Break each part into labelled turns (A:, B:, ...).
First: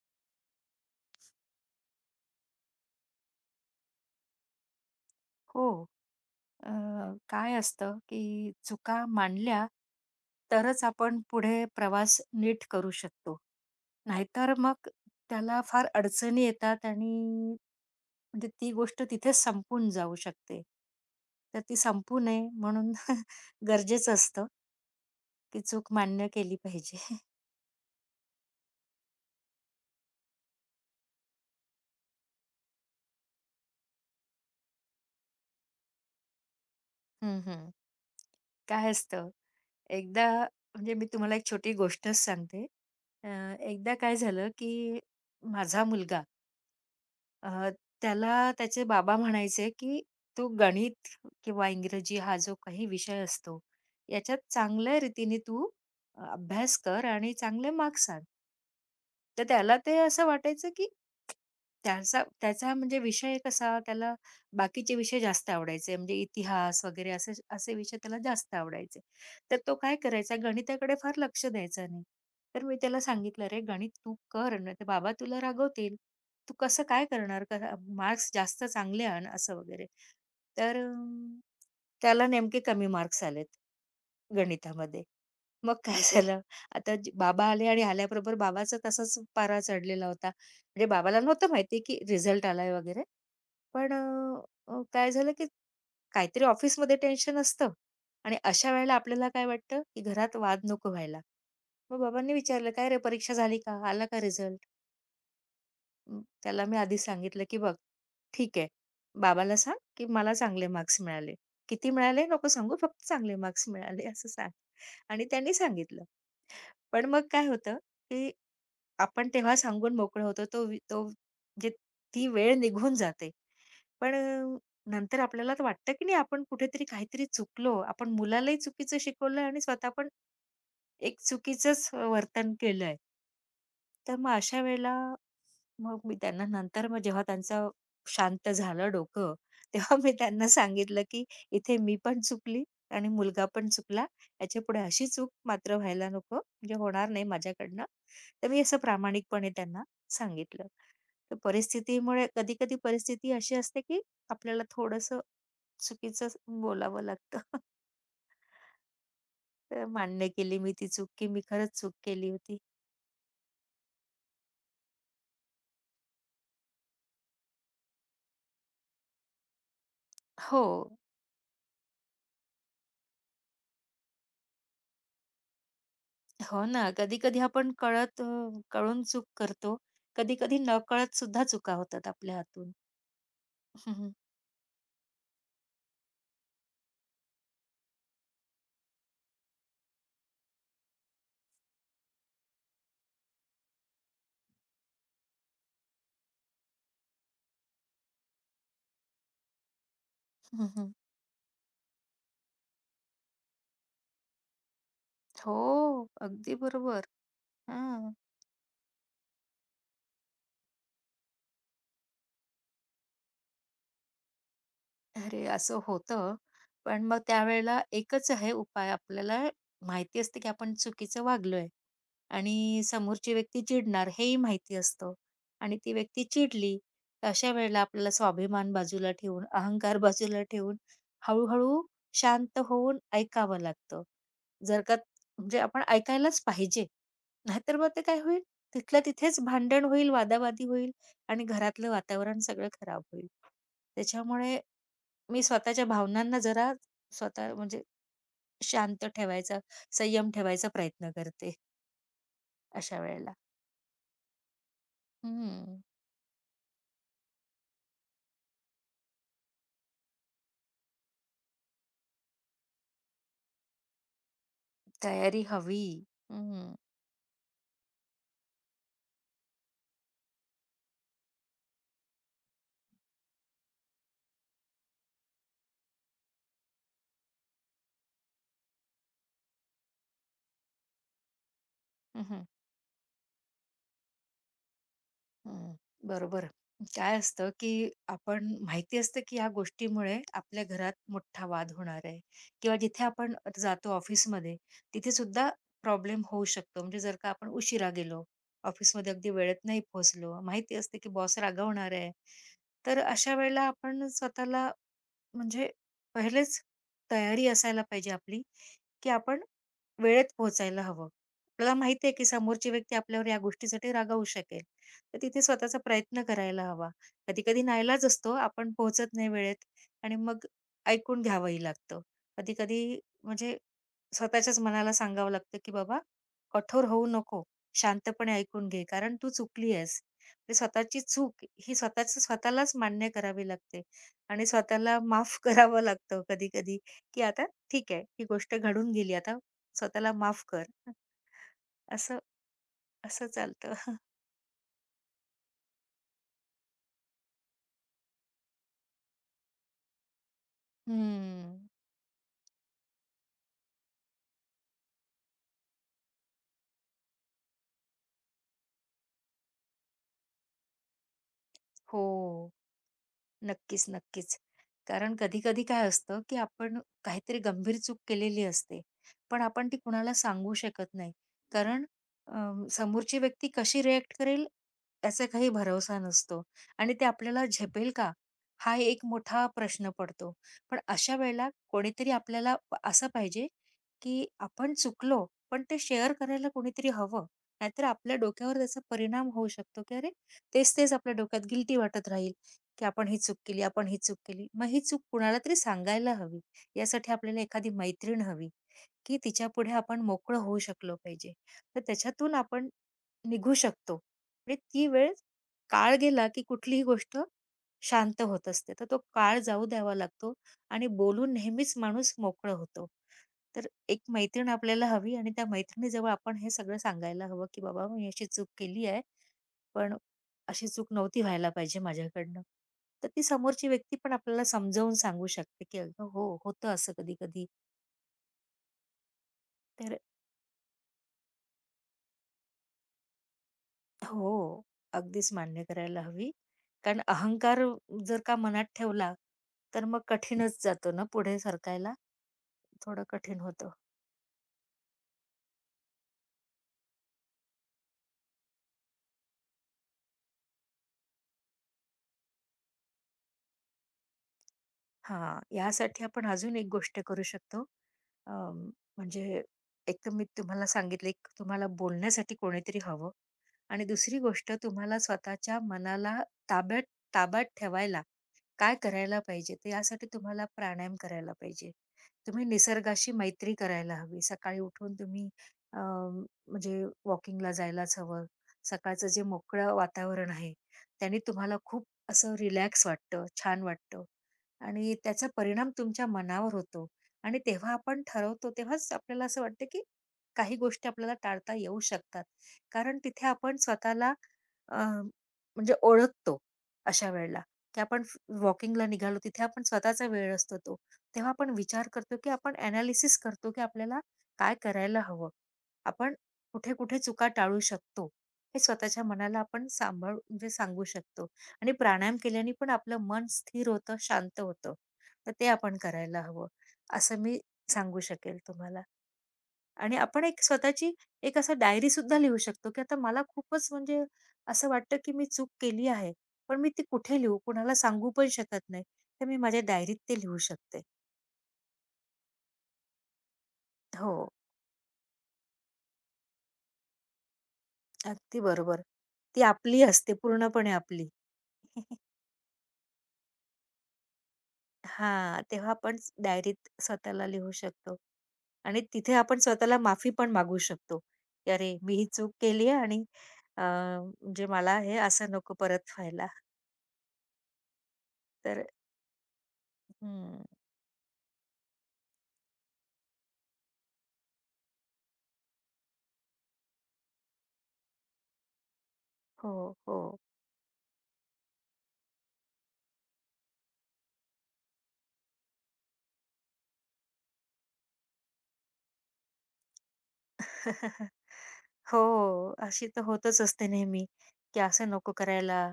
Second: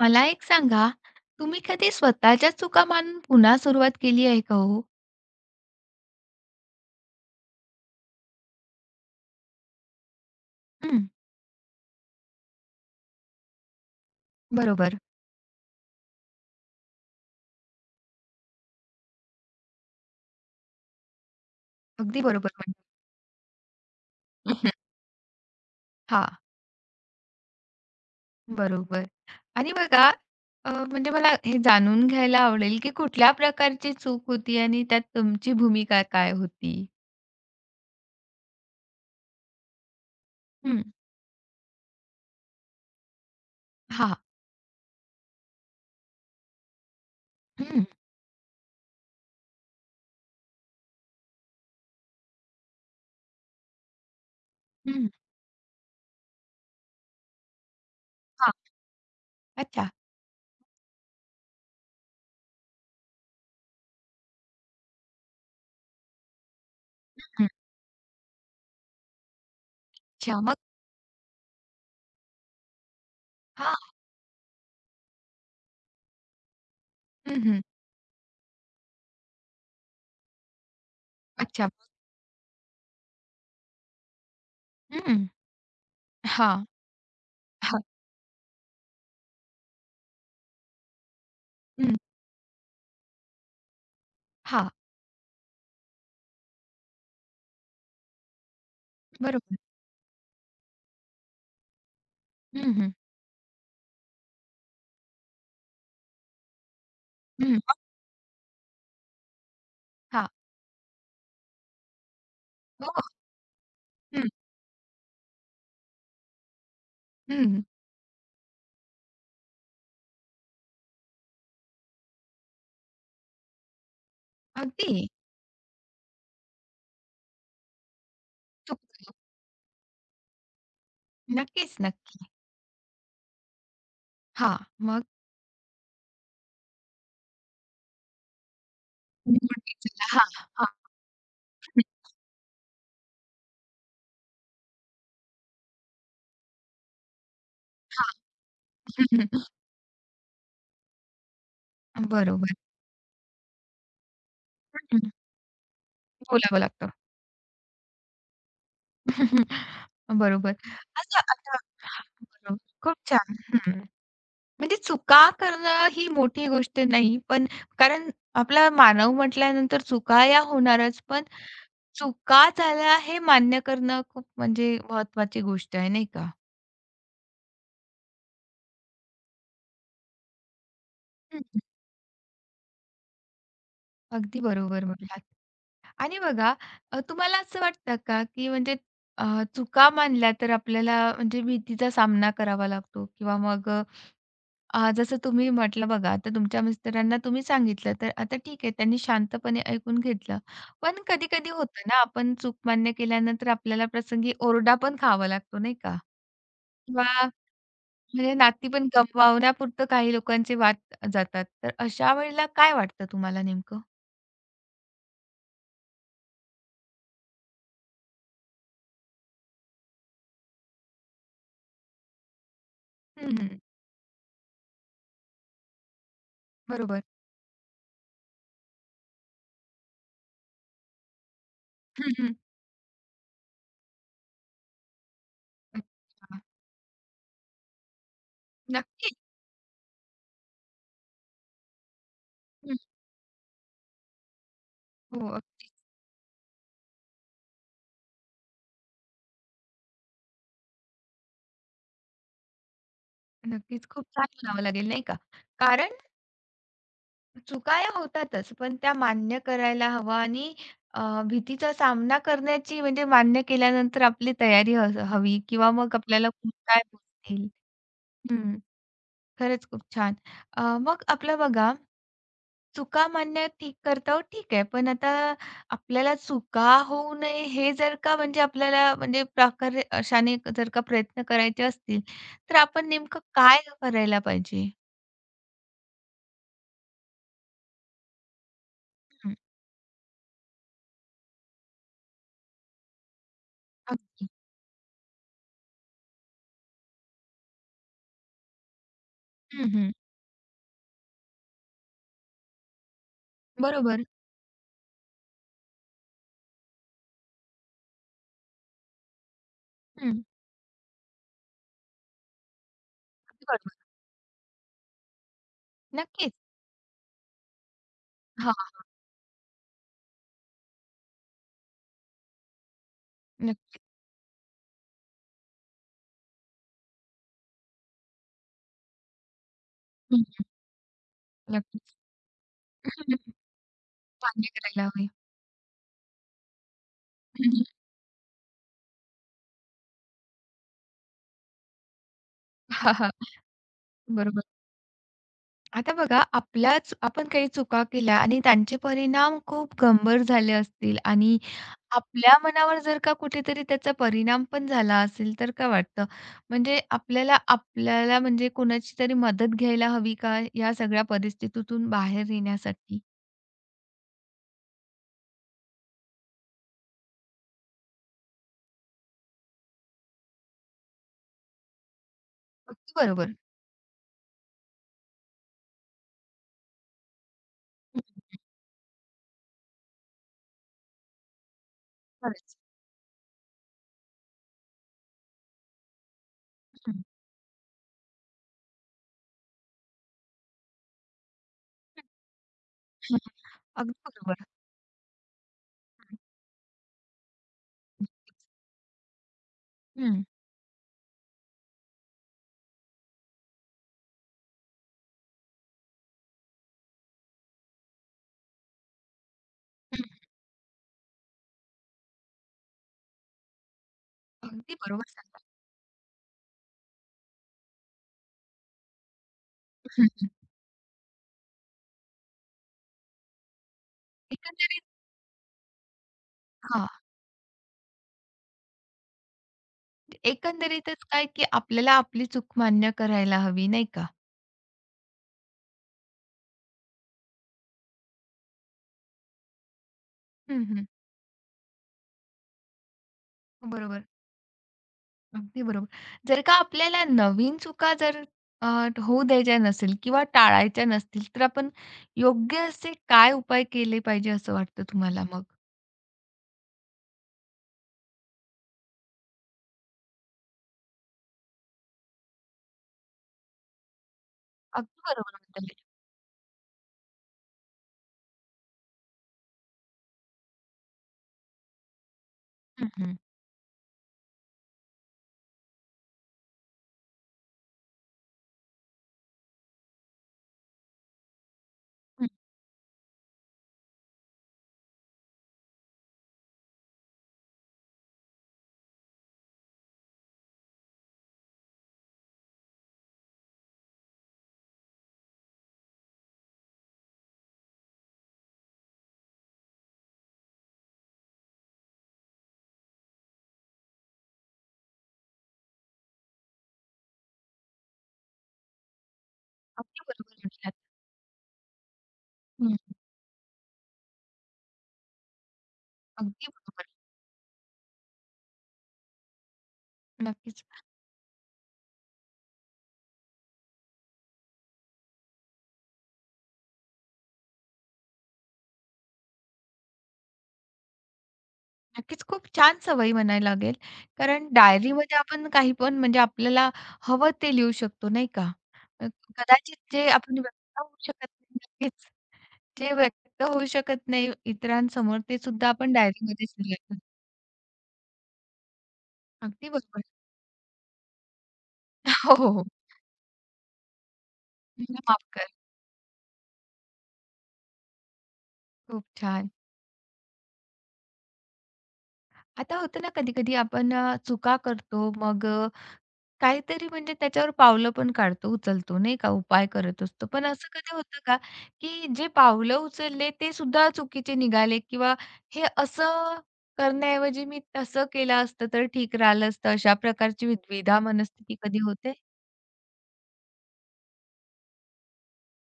A: मला एक सांगा, तुम्ही कधी स्वतःच्या चुका मानून पुन्हा सुरुवात केली आहे का हो?
B: हो. अ, काय असतं, की चुका मांडल्या तरच
A: हं,
B: आपण पुढे प्रवास नीट करू शकतो. नाहीतर मग
A: बरोबर.
B: त्याला फार अडचणी येतात आणि म्हणजे ती गोष्ट तिथे संपून जाऊ शकते. तर ती संपू
A: अगदी
B: नये
A: बरोबर.
B: म्हणून गरजेचं असतं, की चूक मान्य
A: हां,
B: केली पाहिजे.
A: बरोबर. आणि बघा, म्हणजे मला हे जाणून घ्यायला आवडेल, की कुठल्या प्रकारची चूक होती आणि त्यात तुमची भूमिका काय होती?
B: हं, हं. काय असतं एकदा
A: हं,
B: म्हणजे मी तुम्हाला एक छोटी गोष्टच सांगते. अ, एकदा काय
A: हां.
B: झालं, की माझा मुलगा अ,
A: हं,
B: त्याला त्याचे बाबा म्हणायचे, की "तू गणित किंवा इंग्रजी हा जो काही विषय असतो, याच्यात चांगल्या
A: हं.
B: रीतीने तू अभ्यास कर आणि चांगले मार्क्स आण."
A: हां.
B: तर त्याला
A: अच्छा.
B: ते असं वाटायचं, की त्याचा त्याचा म्हणजे विषय कसा त्याला बाकीचे विषय जास्त आवडायचे म्हणजे इतिहास वगैरे असे
A: हं.
B: असे विषय त्याला जास्त आवडायचे. तर तो काय करायचा
A: अच्छा, मग?
B: गणिताकडे फार लक्ष द्यायचा नाही. तर मी त्याला सांगितलं, "अरे
A: हां.
B: गणित तू कर, नाहीतर बाबा तुला रागवतील." तू कसं काय
A: हं,
B: करणार?
A: हं.
B: मार्क्स जास्त चांगले आण असं वगैरे. तर अ,
A: अच्छा.
B: त्याला नेमके कमी मार्क्स आलेत गणितामध्ये.
A: हं.
B: मग काय झालं,
A: हां.
B: आता बाबा आले आणि
A: हां.
B: आल्याबरोबर बाबाचा तसाच पारा चढलेला होता. म्हणजे बाबाला नव्हतं माहिती
A: हं.
B: की रिझल्ट आलाय वगैरे. पण अ,
A: हां.
B: काय झालं की काहीतरी ऑफिसमध्ये टेन्शन असतं आणि अशा वेळेला आपल्याला काय
A: बरोबर.
B: वाटतं, की घरात वाद नको व्हायला. मग बाबांनी विचारलं,
A: हं,
B: "काय
A: हं.
B: रे परीक्षा झाली का? आला का रिझल्ट?" त्याला मी आधी सांगितलं, की
A: हं.
B: "बघ, ठीक आहे. बाबाला सांग, की
A: हां.
B: मला चांगले मार्क्स मिळाले. किती मिळाले नको सांगू,
A: हो.
B: फक्त चांगले मार्क्स मिळाले
A: हो,
B: असं सांग." आणि त्यांनी सांगितलं. पण मग
A: हं,
B: काय
A: हं.
B: होतं, की आपण तेव्हा सांगून मोकळं होतो. तो म्हणजे ती वेळ निघून जाते. पण अ,
A: अगदी.
B: नंतर आपल्याला तर वाटतं, की नाही आपण कुठेतरी काहीतरी चुकलो. आपण मुलालाही चुकीचं शिकवलंय आणि स्वतः पण एक
A: नक्कीच,
B: चुकीचंच
A: नक्की.
B: वर्तन केलंय. तर मग
A: हां,
B: अशा वेळेला
A: मग
B: मग मी त्यांना नंतर मग जेव्हा त्यांचं शांत झालं डोकं,
A: तुम्ही
B: तेव्हा
A: म्हटले
B: मी
A: हां,
B: त्यांना
A: हां.
B: सांगितलं, की "इथे मी पण चुकली आणि मुलगा पण चुकला. याच्यापुढे अशी चूक मात्र व्हायला नको, म्हणजे होणार नाही माझ्याकडनं." तर मी असं प्रामाणिकपणे त्यांना सांगितलं. तर परिस्थितीमुळे
A: बरोबर.
B: कधी-कधी परिस्थिती अशी असते, की आपल्याला
A: हं.
B: थोडंसं चुकीचं
A: बोलावं लागतं.
B: बोलावं लागतं. तर मान्य
A: बरोबर.
B: केली मी ती चूक,
A: असं
B: की मी
A: आता
B: खरंच चूक केली
A: बरोबर.
B: होती.
A: खूप छान. हं. म्हणजे चुका करणं ही मोठी गोष्ट नाही, पण कारण आपला मानव म्हटल्यानंतर चुका या
B: हो.
A: होणारच, पण चुका झाल्या हे मान्य करणं खूप म्हणजे महत्त्वाची गोष्ट आहे, नाही का?
B: हो ना, कधी-कधी आपण कळून चूक करतो. कधी-कधी नकळत
A: हं,
B: सुद्धा चुका होतात आपल्या हातून. हं, हं.
A: अगदी बरोबर म्हटलात. आणि बघा, तुम्हाला असं वाटतं का, की म्हणजे, अ, चुका मानल्या तर आपल्याला म्हणजे भीतीचा सामना करावा लागतो किंवा मग, जसं तुम्ही म्हटलं बघा, आता तुमच्या मिस्टरांना तुम्ही सांगितलं, तर आता ठीक आहे, त्यांनी शांतपणे ऐकून घेतलं. पण कधी-कधी होतं ना, आपण चूक मान्य केल्यानंतर आपल्याला प्रसंगी ओरडा पण खावा
B: हो,
A: लागतो, नाही का?
B: अगदी
A: किंवा
B: बरोबर. हां.
A: म्हणजे नाती पण गमवावण्यापुरतं काही लोकांचे वाद जातात. तर अशा वेळेला काय वाटतं तुम्हाला नेमकं?
B: अरे, असं होतं. पण मग त्यावेळेला एकच आहे उपाय. आपल्याला माहिती असते की आपण चुकीचं वागलोय. आणि समोरची
A: हं,
B: व्यक्ती चिडणार हेही माहिती असतं आणि ती व्यक्ती चिडली
A: बरोबर.
B: तर अशा वेळेला आपल्याला स्वाभिमान बाजूला ठेवून अहंकार बाजूला ठेवून हळूहळू
A: हं, हं.
B: शांत होऊन ऐकावं लागतं जर का म्हणजे आपण
A: अच्छा.
B: ऐकायलाच पाहिजे नाहीतर मग ते काय होईल तिथल्या
A: नक्की.
B: तिथेच भांडण होईल वादावादी होईल आणि घरातलं वातावरण सगळं खराब होईल त्याच्यामुळे
A: हो,
B: मी
A: अगदीच.
B: स्वतःच्या भावनांना जरा स्वतः म्हणजे शांत ठेवायचा संयम ठेवायचा प्रयत्न करते अशा वेळेला
A: नक्कीच खूप छान म्हणावं लागेल नाही का?
B: हं,
A: कारण चुका या होतातच, पण त्या मान्य करायला हवा आणि, भीतीचा सामना करण्याची म्हणजे मान्य केल्यानंतर आपली तयारी हवी
B: तयारी
A: किंवा
B: हवी.
A: मग आपल्याला
B: हं,
A: कोण काय बोलतील. हं, खरंच खूप छान. मग आपलं बघा, चुका मान्य ठीक करतो ठीक आहे, पण आता आपल्याला चुका होऊ नये हे जर का म्हणजे आपल्याला म्हणजे प्रकारे अशाने जर का प्रयत्न करायचे असतील,
B: हं, हं,
A: तर आपण नेमकं काय करायला पाहिजे?
B: हं. बरोबर. काय असतं, की आपण माहिती असतं, की ह्या गोष्टीमुळे आपल्या घरात मोठा वाद होणार आहे किंवा जिथे आपण जातो
A: अगदी.
B: ऑफिसमध्ये, तिथे सुद्धा प्रॉब्लेम होऊ शकतो. म्हणजे जर का आपण उशिरा गेलो, ऑफिसमध्ये अगदी वेळेत
A: हं,
B: नाही
A: हं.
B: पोहोचलो, माहिती असते, की बॉस रागावणार आहे. तर अशा वेळेला
A: बरोबर.
B: आपण स्वतःला म्हणजे पहिलेच तयारी असायला पाहिजे आपली, की आपण
A: हं.
B: वेळेत पोहोचायला हवं. आपल्याला माहिती आहे, की समोरची व्यक्ती आपल्यावर या
A: अगदी बरोबर.
B: गोष्टीसाठी रागावू शकेल. तर तिथे स्वतःचा प्रयत्न
A: नक्कीच.
B: करायला हवा. कधी-कधी नाईलाज असतो, आपण
A: हां.
B: पोहोचत नाही वेळेत आणि मग ऐकून घ्यावंही लागतं. कधी-कधी म्हणजे
A: नक्कीच.
B: स्वतःच्याच मनाला सांगावं लागतं, की "बाबा कठोर होऊ नको, शांतपणे ऐकून घे, कारण तू चुकली आहेस."
A: हं,
B: म्हणजे स्वतःची चूक ही
A: नक्कीच.
B: स्वतःच स्वतःलाच मान्य करावी लागते. आणि
A: मान्य करायला
B: स्वतःला
A: हवी.
B: माफ करावं लागतं कधी-कधी, की आता ठीक आहे, ही गोष्ट घडून गेली, आता स्वतःला माफ कर. असं
A: हां, हां.
B: असं चालतं.
A: बरोबर. आता बघा, आपल्याच आपण काही चुका केल्या आणि त्यांचे परिणाम खूप गंभीर झाले असतील आणि
B: हम्म.
A: आपल्या मनावर जर का कुठेतरी त्याचा परिणाम पण झाला असेल, तर काय वाटतं? म्हणजे आपल्याला आपल्याला म्हणजे कोणाची तरी मदत घ्यायला हवी का या सगळ्या परिस्थितीतून बाहेर
B: हो.
A: येण्यासाठी?
B: नक्कीच, नक्कीच. कारण कधी-कधी काय असतं, की आपण काहीतरी गंभीर चूक केलेली असते. पण आपण ती कुणाला सांगू शकत नाही. कारण अ,
A: अगदी
B: समोरची
A: बरोबर.
B: व्यक्ती कशी रिएक्ट करेल याचा काही भरवसा नसतो आणि ते आपल्याला झेपेल
A: हं,
B: का? हा एक मोठा प्रश्न पडतो. पण अशा वेळेला कोणीतरी आपल्याला
A: खरंच.
B: असं पाहिजे, की आपण चुकलो, पण ते शेअर करायला कोणीतरी
A: हं,
B: हवं. नाहीतर आपल्या डोक्यावर त्याचा परिणाम होऊ शकतो, की "अरे, तेच-तेच आपल्या डोक्यात गिल्टी वाटत राहील." की आपण ही
A: हं.
B: चूक केली, आपण
A: अगदी
B: ही चूक
A: बरोबर.
B: केली. मग ही चूक कुणाला तरी सांगायला हवी. यासाठी आपल्याला एखादी मैत्रीण हवी, की तिच्या पुढे आपण
A: हं, हं.
B: मोकळं होऊ शकलो पाहिजे. तर त्याच्यातून आपण निघू शकतो. म्हणजे ती वेळ काळ गेला, की कुठलीही गोष्ट शांत होत असते. तर तो काळ जाऊ द्यावा लागतो आणि बोलून नेहमीच माणूस मोकळं होतो. तर एक मैत्रीण
A: अगदी
B: आपल्याला
A: बरोबर
B: हवी आणि त्या
A: सांगा.
B: मैत्रिणीजवळ आपण हे सगळं सांगायला हवं, की "बाबा, मी अशी चूक केली आहे." पण
A: हं.
B: अशी चूक नव्हती व्हायला पाहिजे माझ्याकडनं. तर ती समोरची व्यक्ती पण आपल्याला
A: एकंदरीत
B: समजावून सांगू शकते, की "अगं हो, होतं
A: हां,
B: असं कधी-कधी." तर
A: एकंदरीतच काय, की आपल्याला आपली चूक मान्य करायला हवी, नाही का?
B: हो, अगदीच मान्य करायला हवी. कारण अहंकार जर का मनात ठेवला, तर मग कठीणच
A: हं, हं.
B: जातो ना पुढे सरकायला, थोडं कठीण होतं.
A: बरोबर, अगदी बरोबर. जर का आपल्याला नवीन चुका जर, अ, होऊ द्यायच्या नसेल किंवा टाळायच्या नसतील, तर आपण योग्य असे काय उपाय केले पाहिजे असं वाटतं तुम्हाला
B: हां,
A: मग?
B: यासाठी आपण अजून एक गोष्ट करू शकतो. अ, म्हणजे एक तर मी तुम्हाला सांगितलं, एक तुम्हाला बोलण्यासाठी कोणीतरी हवं. आणि दुसरी गोष्ट तुम्हाला
A: अगदी बरोबर
B: स्वतःच्या
A: म्हणाले.
B: मनाला ताब्यात ताब्यात ठेवायला काय करायला पाहिजे? तर यासाठी तुम्हाला प्राणायाम करायला पाहिजे. तुम्ही
A: हं,
B: निसर्गाशी
A: हं,
B: मैत्री करायला हवी. सकाळी उठून तुम्ही म्हणजे वॉकिंगला जायलाच हवं. सकाळचं जे मोकळं वातावरण आहे, त्याने तुम्हाला खूप
A: हं.
B: असं रिलॅक्स वाटतं, छान वाटतं. आणि त्याचा परिणाम तुमच्या मनावर होतो आणि तेव्हा आपण ठरवतो तेव्हाच आपल्याला असं वाटतं की काही गोष्टी आपल्याला टाळता येऊ शकतात. कारण तिथे आपण स्वतःला अ, म्हणजे ओळखतो अशा वेळेला, की आपण वॉकिंगला निघालो तिथे आपण स्वतःचा वेळ असतो तो. तेव्हा आपण विचार करतो की आपण एनालिसिस करतो की आपल्याला काय करायला हवं. आपण कुठे-कुठे चुका टाळू शकतो. हे स्वतःच्या मनाला आपण
A: अगदी बरोबर
B: म्हणजे
A: म्हणालात.
B: सांगू शकतो. आणि प्राणायाम केल्याने पण
A: हं,
B: आपलं मन स्थिर होतं, शांत होतं. तर ते आपण करायला हवं,
A: अगदी बरोबर.
B: असं मी सांगू शकेल तुम्हाला. आणि आपण एक
A: नक्कीच.
B: स्वतःची एक असं डायरीसुद्धा लिहू शकतो, की आता मला खूपच म्हणजे असं वाटतं, की मी चूक केली आहे. पण मी ती कुठे लिहू? कुणाला सांगू पण शकत नाही. तर मी माझ्या डायरीत ते लिहू शकते.
A: नक्कीच खूप छान सवयी म्हणायला लागेल.
B: हो,
A: कारण डायरीमध्ये आपण काही पण म्हणजे आपल्याला हवं ते लिहू शकतो नाही
B: अगदी
A: का?
B: बरोबर.
A: अ,
B: ती
A: कदाचित
B: आपली
A: जे
B: असते,
A: आपण
B: पूर्णपणे
A: व्यक्त होऊ
B: आपली.
A: शकत नाही नक्कीच. जे व्यक्त होऊ शकत नाही इतरांसमोर ते
B: हां,
A: सुद्धा
B: तेव्हा
A: आपण
B: आपण
A: डायरीमध्येच
B: डायरीत
A: लिहायचं.
B: स्वतःला लिहू शकतो. आणि तिथे आपण
A: अगदी
B: स्वतःला
A: बरोबर.
B: माफी पण मागू शकतो, की "अरे, मी ही चूक
A: हो, हो, हो.
B: केली आहे आणि म्हणजे मला हे
A: मला माफ
B: असं
A: कर.
B: नको परत व्हायला." तर
A: खूप छान.
B: हं,
A: आता होतं ना, कधी-कधी आपण, चुका करतो मग, काहीतरी म्हणजे त्याच्यावर पावलं पण काढतो, उचलतो नाही का,
B: हो,
A: उपाय करत
B: हो.
A: असतो. पण असं कधी होतं का, की जे पावलं उचलले ते सुद्धा चुकीचे निघाले किंवा हे असं करण्याऐवजी मी तसं केलं असतं तर ठीक राहिलं असतं, अशा प्रकारची द्विधा मनस्थिती कधी
B: हो,
A: होते?
B: अशी तर होतच असते नेहमी, की असं नको करायला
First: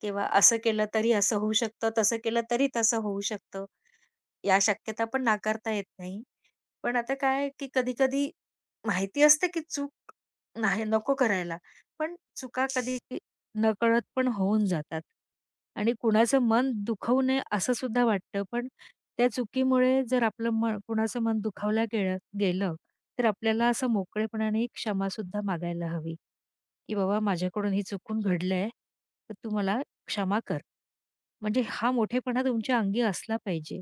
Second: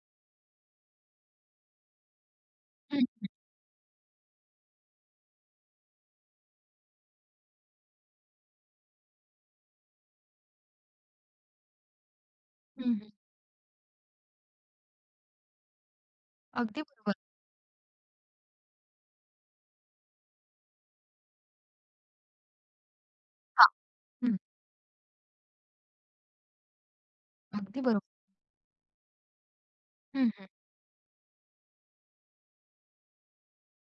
B: किंवा असं केलं तरी असं होऊ शकतं, तसं केलं तरी तसं
A: हं,
B: होऊ शकतं. या शक्यता पण नाकारता येत नाही. पण आता काय आहे, की कधी-कधी माहिती असते, की चूक नाही नको करायला. पण चुका
A: हं,
B: कधी
A: हं.
B: नकळत पण होऊन जातात आणि कुणाचं मन
A: अगदी बरोबर.
B: दुखवू नये असं सुद्धा वाटतं. पण त्या चुकीमुळे जर आपलं मन कुणाचं मन दुखावलं गेलं गेलं, तर आपल्याला
A: हां.
B: असं
A: हं.
B: मोकळेपणाने क्षमासुद्धा मागायला हवी, की "बाबा माझ्याकडून
A: अगदी
B: हे
A: बरोबर.
B: चुकून घडलंय, तर तू मला
A: हं,
B: क्षमा
A: हं.
B: कर." म्हणजे हा मोठेपणा तुमच्या अंगी असला पाहिजे.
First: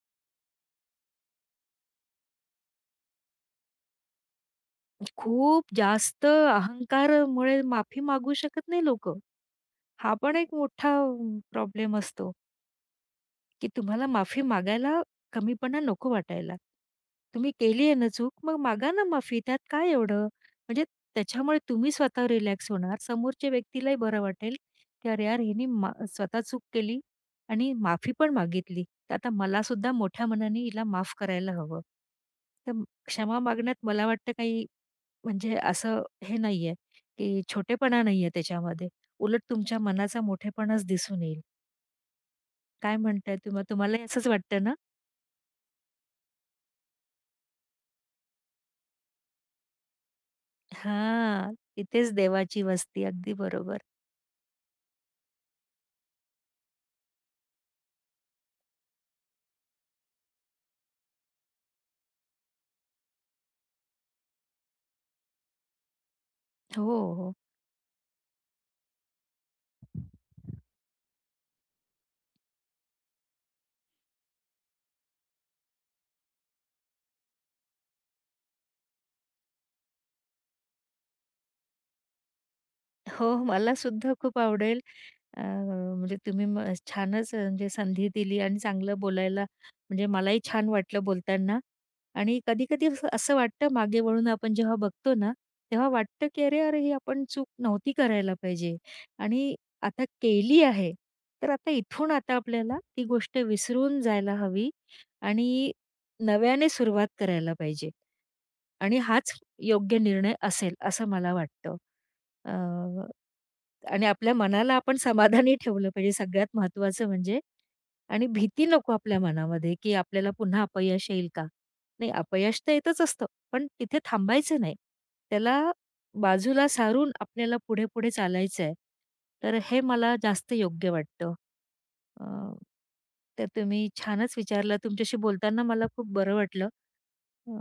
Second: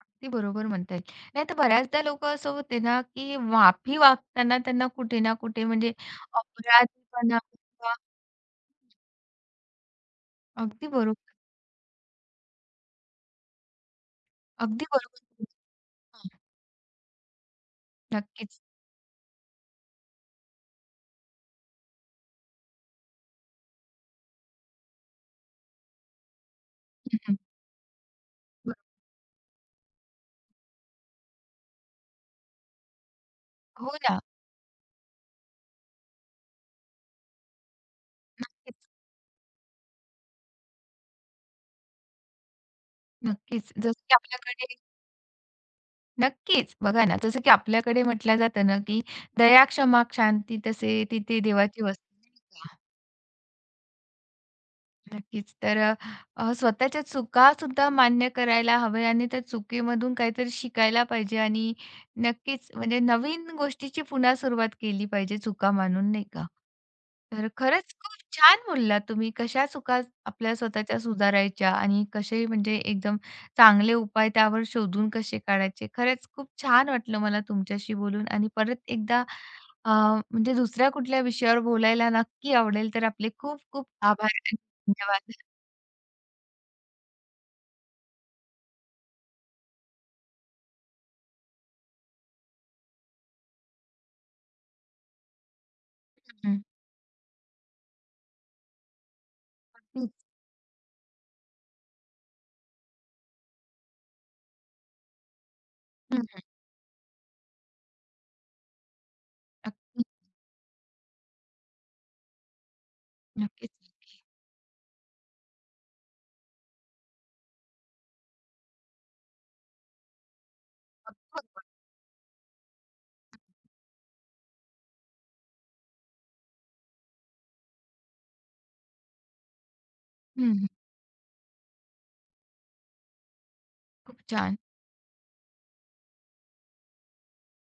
A: अगदी बरोबर म्हणता येईल. नाहीतर बऱ्याचदा लोकं असं होते ना, की माफी मागताना त्यांना कुठे ना
B: खूप
A: कुठे म्हणजे
B: जास्त
A: अपराधीपणा
B: अहंकारमुळे
A: किंवा
B: माफी मागू शकत नाही लोकं. हा पण एक
A: अगदी
B: मोठा
A: बरोबर,
B: प्रॉब्लेम असतो, की तुम्हाला माफी
A: अगदी
B: मागायला
A: बरोबर.
B: कमीपणा नको
A: हां,
B: वाटायला. तुम्ही केली आहे ना चूक, मग
A: नक्कीच.
B: मागा ना माफी, त्यात काय एवढं? म्हणजे त्याच्यामुळे तुम्ही स्वतः रिलॅक्स होणार, समोरच्या व्यक्तीलाही बरं वाटेल, की "अरे यार, हिने मा स्वतः चूक केली
A: हं, हं.
B: आणि माफी पण
A: बरो
B: मागितली, तर आता मलासुद्धा मोठ्या मनाने हिला माफ करायला हवं." तर क्षमा मागण्यात
A: हो
B: मला
A: ना.
B: वाटतं काही म्हणजे असं हे नाहीये, की छोटेपणा नाहीये
A: नक्कीच,
B: त्याच्यामध्ये. उलट तुमच्या मनाचा मोठेपणाच दिसून येईल. काय म्हणताय
A: नक्कीच. जसं
B: तुम्हालाही
A: की
B: असंच वाटतं ना?
A: आपल्याकडे. बघा ना, जसं की आपल्याकडे म्हटलं जातं ना, की दया, क्षमा, शांती तसे तिथे
B: हां,
A: देवाची
B: तिथेच
A: वस्ती नाही
B: देवाची
A: का?
B: वस्ती. अगदी बरोबर.
A: नक्कीच. तर, अ, अ, स्वतःच्या चुकासुद्धा मान्य करायला हवे आणि त्या चुकीमधून काहीतरी शिकायला पाहिजे आणि नक्कीच म्हणजे नवीन गोष्टीची पुन्हा सुरुवात केली पाहिजे चुका मानून, नाही का?
B: हो, हो.
A: तर खरंच खूप छान बोललात तुम्ही. कशा चुका आपल्या स्वतःच्या सुधारायच्या आणि कसे म्हणजे एकदम चांगले उपाय त्यावर शोधून कसे काढायचे. खरंच खूप छान वाटलं मला तुमच्याशी बोलून आणि परत एकदा, म्हणजे दुसऱ्या कुठल्या विषयावर बोलायला नक्की आवडेल. तर आपले
B: हो,
A: खूप
B: मला
A: खूप
B: सुद्धा
A: आभार
B: खूप
A: आणि
B: आवडेल.
A: धन्यवाद.
B: म्हणजे तुम्ही म छानच म्हणजे संधी दिली आणि चांगलं बोलायला म्हणजे मलाही छान वाटलं बोलताना. आणि कधी-कधी असं असं वाटतं मागे वळून आपण जेव्हा बघतो ना, तेव्हा वाटतं की
A: हं,
B: "अरे, अरे, ही आपण चूक नव्हती करायला पाहिजे." आणि आता
A: हं,
B: केली आहे, तर आता इथून आता आपल्याला ती गोष्ट विसरून जायला हवी आणि
A: हं.
B: नव्याने सुरुवात करायला पाहिजे. आणि हाच योग्य
A: नक्की,
B: निर्णय असेल असं मला वाटतं.
A: नक्कीच,
B: आणि
A: नक्की.
B: आपल्या मनाला आपण समाधानी ठेवलं पाहिजे सगळ्यात महत्त्वाचं म्हणजे. आणि भीती नको आपल्या मनामध्ये, की आपल्याला पुन्हा अपयश येईल का? नाही अपयश तर येतच असतं, पण तिथे थांबायचं नाही. त्याला बाजूला सारून आपल्याला पुढे-पुढे चालायचं आहे. तर हे मला जास्त
A: हं, हं.
B: योग्य वाटतं. अ, तर तुम्ही
A: खूप
B: छानच
A: छान.
B: विचारलं. तुमच्याशी बोलताना मला खूप बरं वाटलं. अ,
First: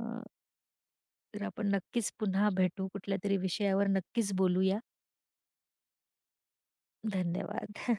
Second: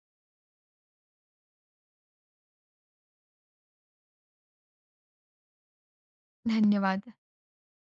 B: तर आपण नक्कीच पुन्हा भेटू. कुठल्यातरी विषयावर नक्कीच बोलूया.
A: धन्यवाद.
B: धन्यवाद.